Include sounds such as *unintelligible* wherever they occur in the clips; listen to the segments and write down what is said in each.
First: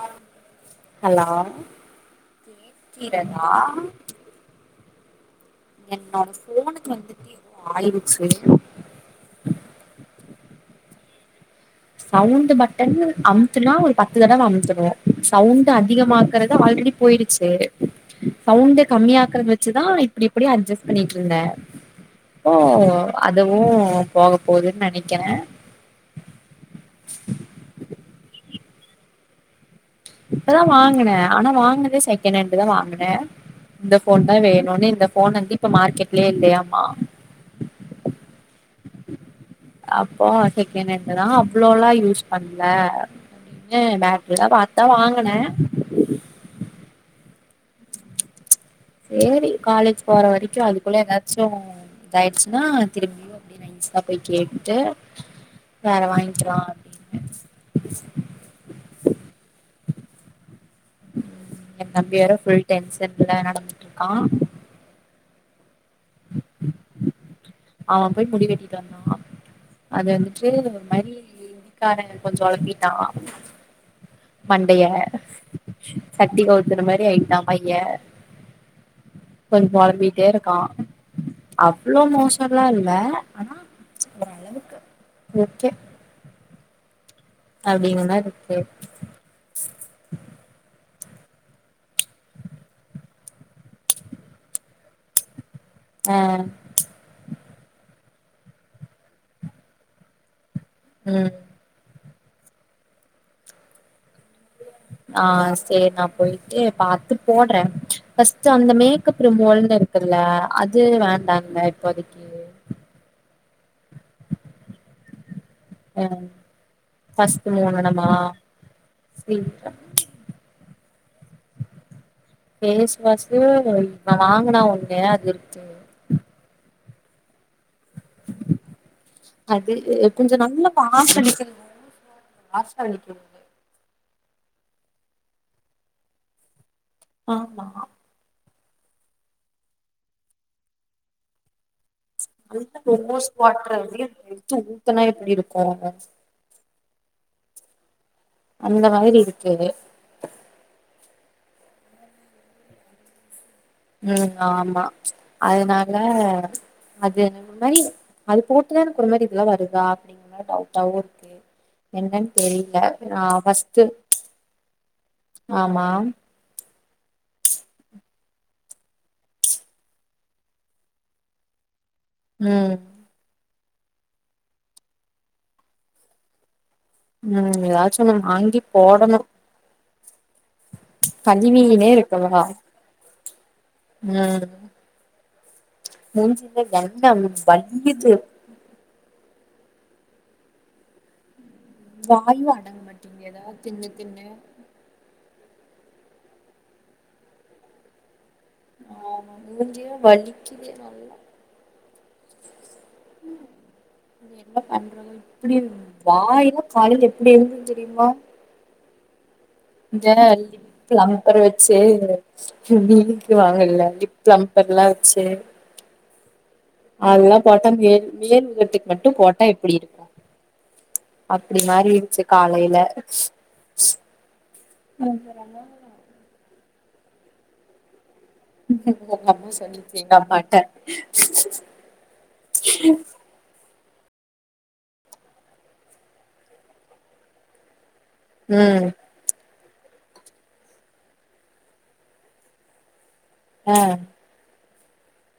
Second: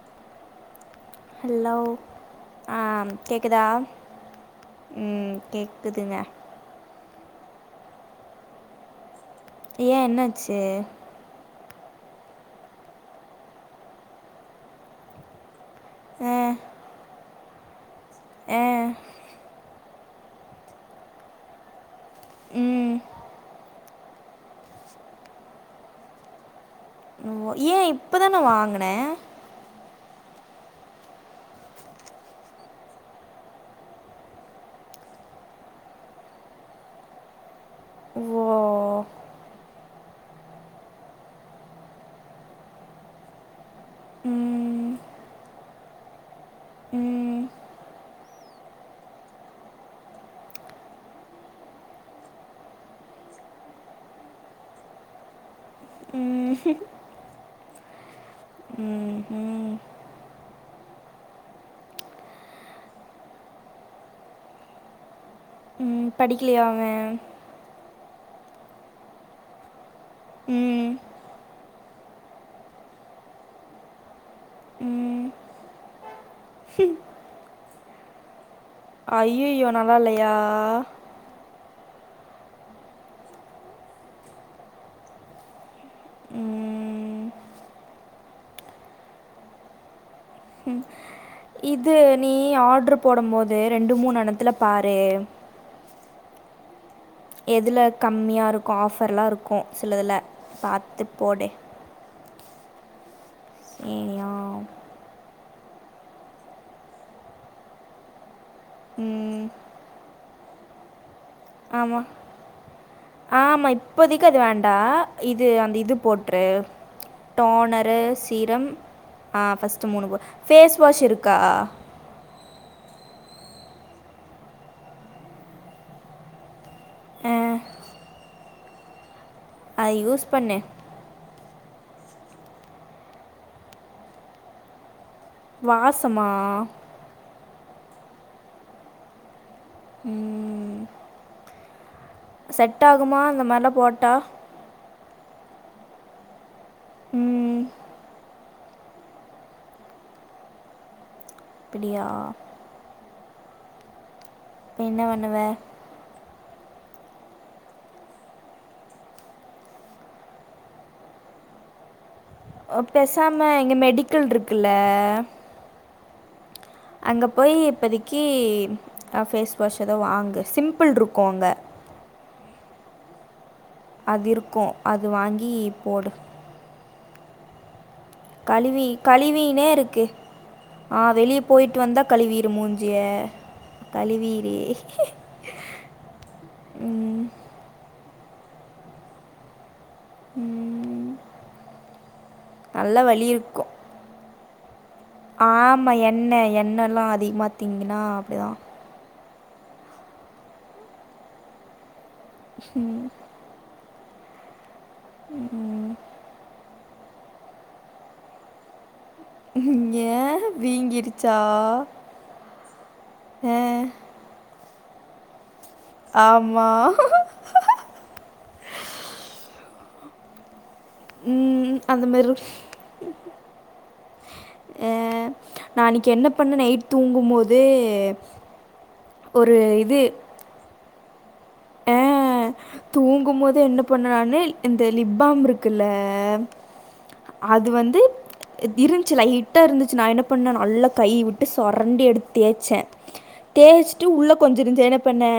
ஆ hello ஆ கீரகா கேக்குதா ம் கேக் என்னோட ஃபோனுக்கு வந்துட் ஏதோ ஆயிருச்சு ஏ என்னாச்சு சவுண்ட் பட்டன் அமுத்துனா ஒரு பத்து தடவ அமுத்துனு சவுண்ட் ஆ அதிகமாக்குறது ஆல்ரெடி போயிரு ச்சு ஆ சவுண்ட கம்மியாக்குற வச்சுதா இப்டி இப்டி அட்ஜஸ்ட் பண்ணிட்டு இருந்தே ஓ ம் அதுவு போக போதுன்னு நெனைக்கிறே *inaudible* ஓ ஏ இப்பதான வாங்கினே இப்பதா வாங்கினே ஆனா வாங்கினதே செகண்ட் ஹேண்ட் தா வாங்கனே இந்த ஃபோன் தா வேணுனு இந்த ஃபோன் வந்து இப்ப மார்க்கெட்லே இல்லையாமா ஓ அப்போ செகண்ட் ஹேண்ட் தா அவ்வளோல்லா யூஸ் பண்ல ஏ பேட்ட்ரில்லா பாத்தா ம் வாங்கனே ம் செரி காலேஜ் போற வரைக்கு அதுக்குள்ள ஏதாச்சு இதயிடுச்சுன்னா திரும்பியு அப்டியெ நைசா போய் கேட்டுட்டு வேற வாங்கிக்கலா அப்டின்னு ம் ஹ்ம் என் தம்பி வர ஃபுல் டென்ஷன்ல நடந்துட்டு இருக்கா ம் படிக்கிலைய அவ அவ போய் முடி வெட்டிட்டு வந்தானா அது வந்துட்டு ஒரு ம் மாரி முடிக்கார கொஞ்சோ அழுத்திட்டான மண்டைய ம் சட்டி கவுத்துற மாறி ஆயிட்டா பைய கொஞ்ச ஐயோ நல்லா பொலம்பிட்டே இல்லையா இருக்கா அவ்ளோ மோசல்லா இல்ல ஆனா ஓர் அளவுக்கு ஓகே ம் அப்டிங்க மெர்ருக்கு ம் இது நீ ஆர்ட்ரு போடும் போது ரெண்டு மூணு இணத்துல பாரு ஆ எதுல கம்மியா இருக்கு ஆஃபர்லா இருக்கு சில இதுல பாத்து ம் போடு சேரியா ஆ செரி நா போயிட்டு பாத்து போட்ற ஃபர்ஸ்ட்டு அந்த மேக்கப் ம் ரிமூவல்ன்னு இருக்குல்ல அது வேண்டா ஆமா ஆமா இப்போதிக்கி அது வேண்டா இது அந்த இது ஆ போட்ரு ஃபர்ஸ்ட் மூணு டோனரு நம்ம சீரம் ஃப்ரீ ஆ ஃபஸ்ட்டு மூணு போடு ஃபேஸ் வாஷ் இருக்கா ஃபேஸ் வாஷு வாங்கனா ஒண்ணு அது இருக்கு ஆ அது அதை யூஸ் கொஞ்ச பண்ணு நல்ல வாஷ அளிக்கிறது வாஷ அளிக்கிறது வாசமா ஆமா ம் செட் ஆகுமா இந்த மாரிலா போட்டா வேத்து ஊத்தனா எப்டி இருக்கு ம் அந்த மாரி இருக்கு அப்படியா ம் இப்போ ஆமா என்ன பண்ணுவ அதனால அது எனக்கு முன்னாடி அது போட்டுதா எனக்கு ஒரு மாரி இதெல்லா வருதா அப்டி ஆனா டவுட்டாவு இருக்கு என்னென் அ, தெரில நா பேசாம இங்கே ஃபஸ்ட்டு மெடிக்கல் இருக்குல்ல ஆமா அங்கே போய் இப்பதிக்கி ஃபேஸ் வாஷ் ஏதோ வாங்கு சிம்பிள் இருக்கு அங்க ம் அது இருக்கு அது வாங்கி போடு ம் எதாச் கழுவி கழுவினே இருக்கு ஆ வெளிய போயிட்டு கழுவினே வந்தா இருக்கவா கழுவிறு மூஞ்சிய ம் கழிவீரு மூஞ்சில எண்ணெ வலியுது ம் வாயு அடங் மாட்டேங்குது எதா தின்னு தின்னு ஆமா எண்ணெ எண்ணெலா அதிகமாக திங்குனா அப்டிதா ஆ மூஞ்சே வலிக்குது நல்லா ம் என்ன பண்றது இப்டி வாயிலா காலைல எப்டி இருந்தது தெரிமா இந்த ஏன் வீங்கிருச்சா பிளம்பர் வச்சு இப்டி இழுத்து ஆ, வாங்கல்ல பிளம்பர் லா வச்சு ஆமா கோட்டா மேல் மேல் உதட்டுக்கு மட்டு போட்டா எப்டி இருக்கு அப்டி ம், மாரி அந்த இருன்ச்சு மாதிரி இருக்கும். காலைல அ நா அன்னைக்கு என்ன பண்ண நைட் தூங்கும் போது உங்க அம்மா சொல்லிச்சு எங்க அம்மாட்ட அ தூங்கு போது என்ன பண்ணனான்னு இந்த லிப் பாம் இருக்குல்ல அது வந்து ம் இருந் துச்சு லைட்டா இருந்துச்சு நா என்ன பண்ணே நல்லா கை விட்டு சொரண்டி எடுத்து தேச்சே ஆ தேய்சுட்டு உள்ள கொஞ்சோ இருந்துச்சு என்ன பண்ணே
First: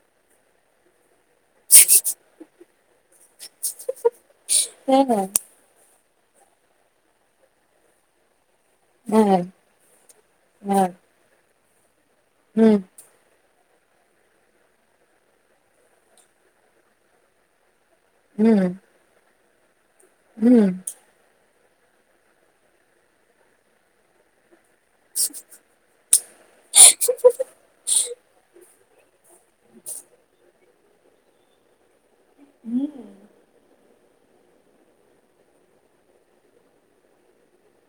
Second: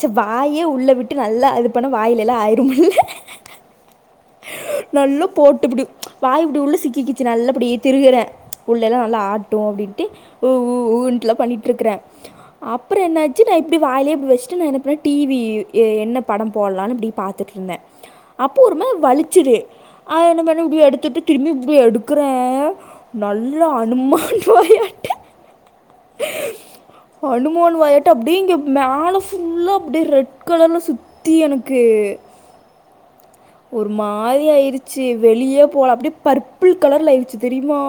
சே வாயே உள்ள விட்டு நல்லா அது பண்ணா வாயில எல்லா ஆயிரு மில்ல நல்லா ஆ போட்டு இப்டி வாய் இப்டி உள்ள சிக்கி கிச்சி நல்லா இப்டியே திருகுறே உள்ளல்லா ஆ நல்லா ஆட்டும் அப்படின்ட்டு உ உ ஆ ஊண்ட்டு லா பண்ணிகிட்டுருக்கறே ம் அப்றோ என்னாச்சு வச்சு நா இப்டி வாயிலே இப்டி வச்சுட்டு நா என்ன பண்ணே டி வி என்ன படோ போடலா இப்டி பாத்துட்ருந்தே அப்போ ம் ஒரு மாதி வலிச்சுது அது என்ன பண்ணு ம் இப்டியே எடுத்துட்டு திரும்பி போய் எடுக்கிறே நல்லா அனுமான் வாயாட் அனுமான் வாயட்ட அப்டியே இங்க மேல ஃபுல்லா அப்டியே ரெட் கலர்ல சுததி எனக்கு ம் *inaudible* ஒரு மாரி ஆயிருச்சு வெளியே போல அப்டியே பர்பிள் கலர்ல ஆயிருச்சு தெரியுமா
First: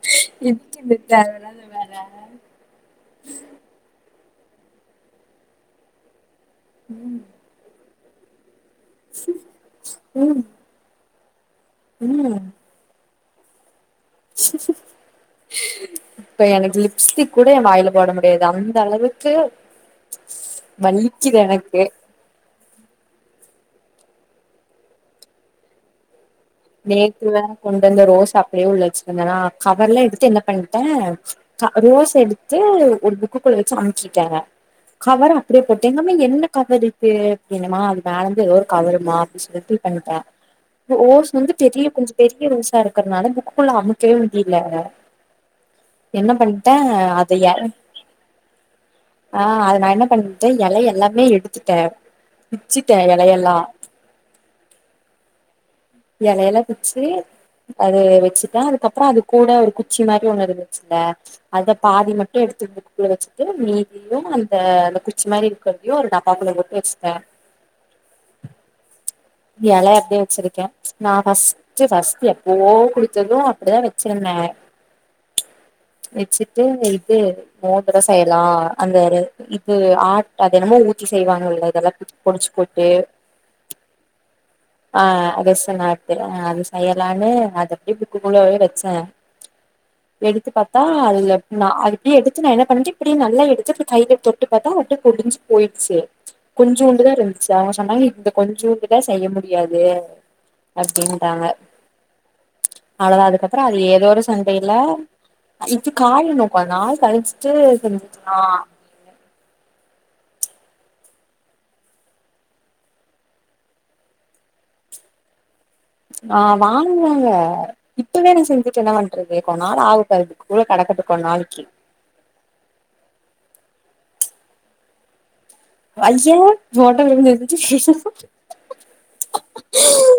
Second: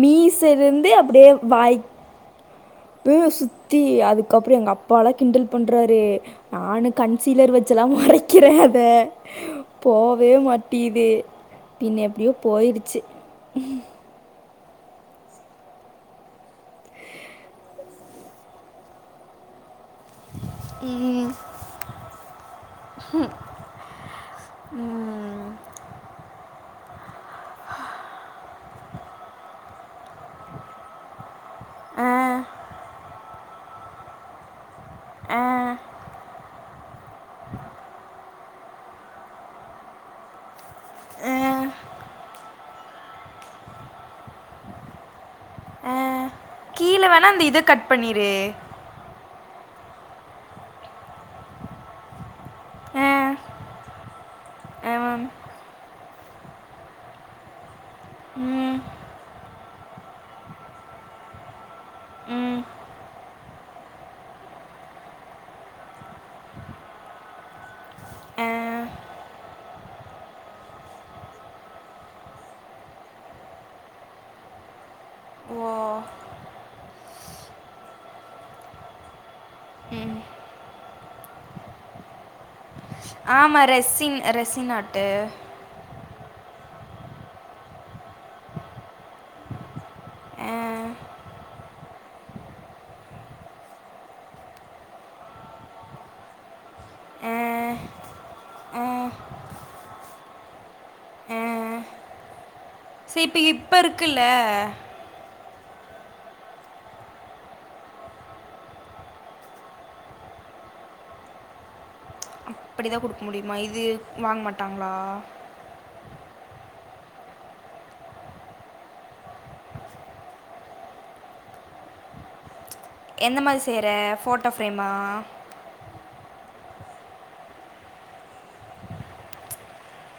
மீசைல எதுக்கு இருந்து இந்த அப்டியே தேவயில்லாத வாய் வேல இப்பவே சுத்தி அதுக்கப்றம் எங்க அப்பாலா கிண்டல் பண்றாரு நானு கன்சீலர் வச்சல்லா மறைக்கிறே அத போவே ம் மாட் டீது பின்ன எப்டியோ ம் போயிருச்சு இப்ப எனக்கு லிப்ஸ்டிக் கூட ஏ வாயில போட முடியாது அந்த அளவுக்கு ம் வலிக்குது எனக்கு ம் பேக் வேற கொண்டு வந்த ரோஸ் அப்படியே உள்ள வச்சுட்டுருந்தேன்னா கவர்லா எடுத்து என்ன பண்ணிட்டே ரோஸ் எடுத்து ஒரு புக்குகுள்ள வச்சு அனுப்பிச்சுட்டே கவர அப்டியே போட்டு எல்லாமே என்ன கவர் இருக்கு அப்டின்னுமா அது மேலந்து ஏதோ ஒரு கவருமா அப்டினு சொல்லிட்டு ஃபில் பண்ணிட்டே இப்போ ஓஸ் வந்து பெரிய கொஞ்சோ பெரிய ரோஸா இருக்கிறனால புக்குக்குள்ள அமுக்கவே முடில என்னால என்ன பண்ட்டே கீழே வேணா அத அந்த எற இதை கட் பண்ணிரு ஆ அது து நான் என்ன பண்ணட்டேன் இல எல்லாமே எடுத்துட்டேன் விச்சுட்டேன் இலையெல்லாம் ஆமாம்மா இலையெல்ல பிச்சு அது வச்சதா அதுக்கப்புறம் அது கூட ஒரு கு குச்சி மாரி ஒன்னு இருந்துச்சுல அத பாதி மட்டும் எடுத்து க்குள்ள வச்சுட்டு மீதியும் அந்த அந்த குச்சி மாதிரி இருக்கரதையு ஒரு டப்பாக்குள்ள போட்டு வச்சுட்டே ஆ எலை அப்டியே வச்சிருக்கே நான் ஃபஸ்ட்ட் ஃபஸ்ட்ட் எப்போவோ குடிடுத்ததும் அப்டிதா வச்சிருந்தே ஓ வச்சுட்டு இது மோதிரம் செய்யலா அந்த இரு இப்ப ஆர்ட் அது என்னம்மோ ஊத்தி செய்வாங்கல்ல இதெல்லா பொடிச்சு போய்ட்டு ஆமாம் ரெசின் ரெசின் ஆ ஆட்டு அத இந்த நேரத்துல அது செய்யலானு அது அப்டி புக்குகுள்ளவே வச்சே எடுத்து ஆ, பாத்தா அதுல நா அது கீய எடுத்து நா என்ன பண்ட்டே இப்டியே நல்லா எடுத்து இப்டி கைல தொட்டு பாத்தா அட்டு ஒடிஞ்சு போய்டுச்சு கொஞ்சூண்டு தான் ஆ, இருந்துச்சு அவங்க சொன்னாங்க இந்த ஆ, கொஞ்சோண்டு தான் செய்ய முடியாது ஆ, அப்டின்ட்டாங்க சரி அவ்ளோதா இப்ப அதுக்கப்புறோ இப்ப அது ஏதோ இருக்குல்ல. ஒரு சண்டைல இப்ப காய நோக்கா நால் கழிச்சிட்டு செஞ்சுக்கலாம் அப்டிதா குடுக்க முடியுமா இது வாங்க மாட்டாங்களா ஆ வாங்குவாங்க இப்பவே நா செஞ்சுட்டு என்ன பண்றது கொ நாள் ஆகட்டு அதுக்குள்ள கெடக்கட்டு கொ நாளைக்கி எந்த மாரி செய்ற ஃபோட்டோ ஃப்ரேமா ஐய ஓட்ட விழுந்து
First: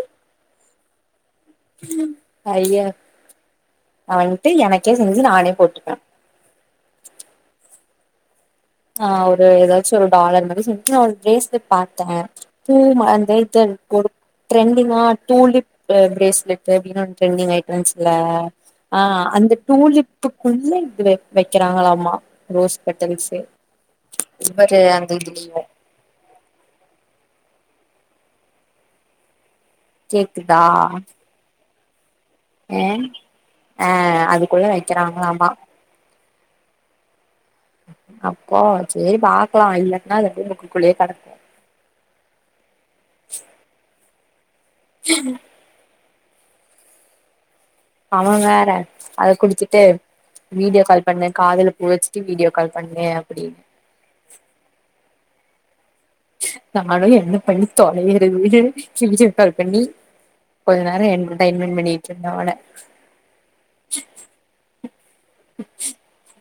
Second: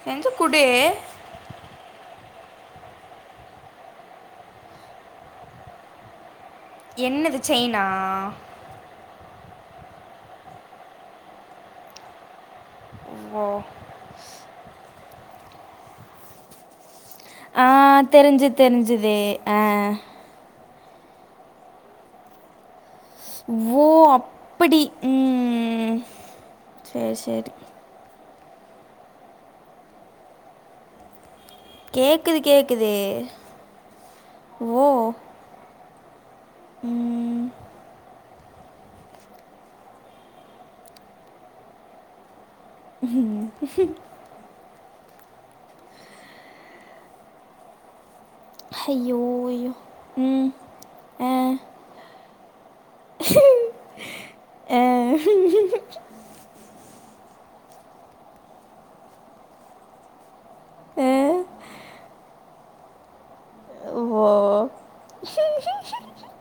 செஞ்சு குடு ஐயா நா வன்ட்டு எனக்கே செஞ்சு நானே போட்டுப்பே என்னது செயினா ஆ ஒரு ஏதாச்சு ஒரு டாலர் மாரி செஞ்சு நா ஒரு பிரேஸ்லெட் பாத்த பூ மா அந்த ஓ! இந்த ஒரு ட்ரெண்டிங்கா டூலிப் ஆ பிரேஸ்லெட் பிரவினொன்னு ட்ரெண்டிங் ஆ ஆயிட்டு இருந்துச்சுல தெரிஞ்சு ஆ தெரிஞ்சுது. அந்த ஆ. டூலிப் புக்குக்குள்ள இது வைக்கிறாங்களாமா ரோஸ் பெட்டல்ஸ்ஸு ஓ அப்டி ம் சேர் சேரி கேக்குதா கேக்குது கே ஏ ஆ அதுக்குள்ள ஓ! வைக்கிறாங்களாமா ம் அப்போ சேர் பாக்கலாம் இல்லட்ன்னா அது ரூம் க்கு குள்ளயே கடகட்டும் ம் ஜில்லா அவன் வேற ஐயோ! அத ஐயோ! குடுச்சிட்டு ம். வீடியோ கால் ஆ. பண்ணேன் காதுல பூ வச்சுட்டு வீடியோ கால் பண்ணேன் அப்டின் ஆ நானும் என்ன பண்ணி தொலையறதுன்னு வீடியோ கால் பண்ணி கொஞ்ச நேரோ ஆ. என்டர்டெய்மெண்ட் பண்ணிட்டு இருந்தே அவன ஓ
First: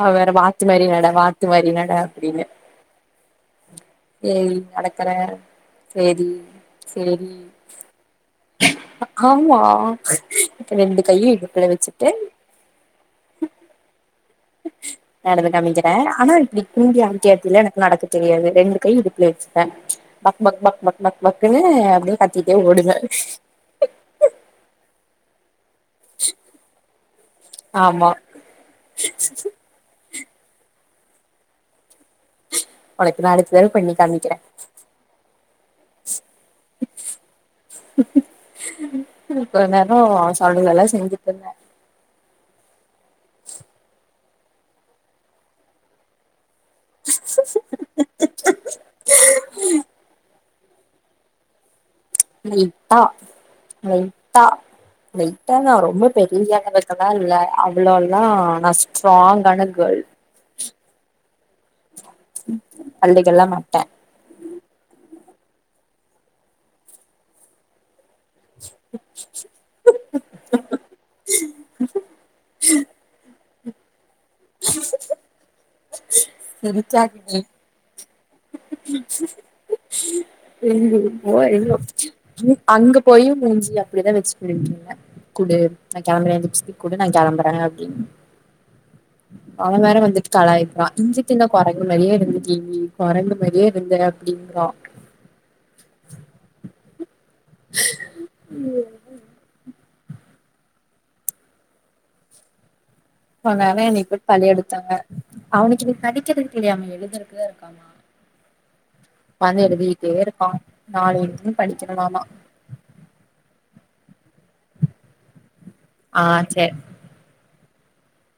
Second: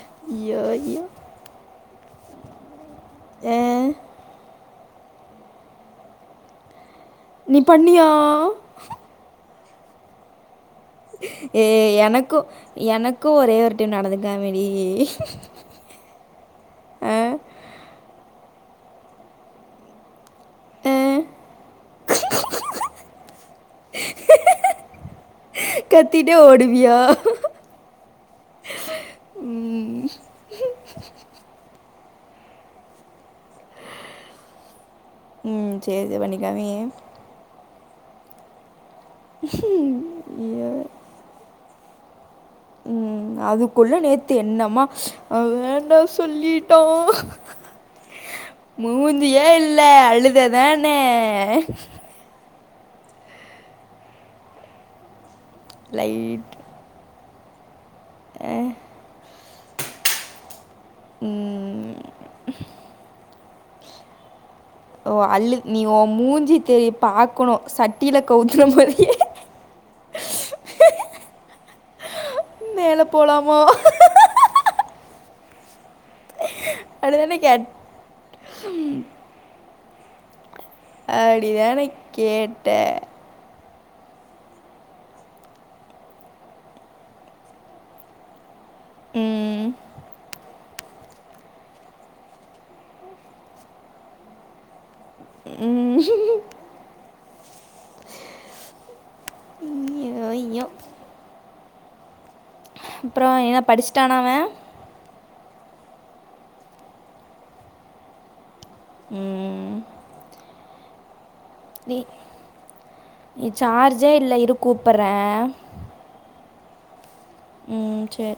அவ வேற ஐயோ! வாத்து மாரி ஐயோ! நட வாத்து மாரி நட அப்டின்னு ஆ. ஏரி நடக்கற சேரி சேரி நீ பண்ணியா ஆமா இப்ப ரெண்டு கையும் இடுப்புல வச்சிட்டு எனக் கு ஒரே ஒரு டைம் நடந்திட்டாங்கடி நடந்து காம்பிக்கிற ஆனா இப்டி குன்டி ஆட்டி ஆட்டிலா எனக்கு நடக்க தெரியாது ரெண்டு கை இடுப்புல வச்சிப்ப பக்பக் பக் பக் பக் க்ன்னு அப்டியே கத்திட்டே ஓடுவ கத்திட்டே ஓடுவியா ஆமா ஒனக்கு நா நாளைக்கே பண்ணி காமிக்கிற ம் சேரி பண்ணிக்காமி இப்ப என்னன்னா அவன் சொல்றதல்லா செஞ்சுட்டு இருந்த ம் அதுக்குள்ளே நேத்து என்னம்மா அவ வேண்டா சொல்லி டோ மூஞ்சியே இல்ல அழுததானே லைட்டா லைட்டா லைட்டா தா ரொம்ப லைட் பெரிய அளவு கலால்ல அவ்ளோலா நா ஸ்ராங்கான கேள் ம் அழ்ழுகல்லா மாட்டே ஓ அல்லு நீ ஓ மூஞ்சி தெரி பாக்கணு சட்டியில கவுத்த மாரியே மேல போலாமோ அப்படிதானே தெரிச்சாகின்னு கேட் ம் போலா அப்படிதானே *unintelligible* கேட்ட அங்க போயு மூஞ்சி அப்டிதா வெச்சு ம் இல்ல குடு நா கெளம்புற லிஃப்டிக் குடு நா கெளம்புற அப்டின் அவ வேற வந்துட்டு கலாய்ப்பா இஞ்சி தின்ன கோரங்கு மாரியே இருந்துட்டியேனி கொரங்கு மாரியே இருந்தே அப்டின்குறா ம் ஐயோ ஐயோ ஐயோ அப்புறம் என்ன அனால இன்னிக்கி படிச்சிட்டானா போய் அவன் தலய எடுத்தாங்க அவனுக்கு இன்னிக்கி படிக்கிறதுக்கு இல்லியாமே எழுதறக்குதா இருக்காமா வந்து எழுதிட்டே இருப்பா நாளைல வி இ சார்ஜே இல்ல இரு கூப்பறே ஆ செ ம் செ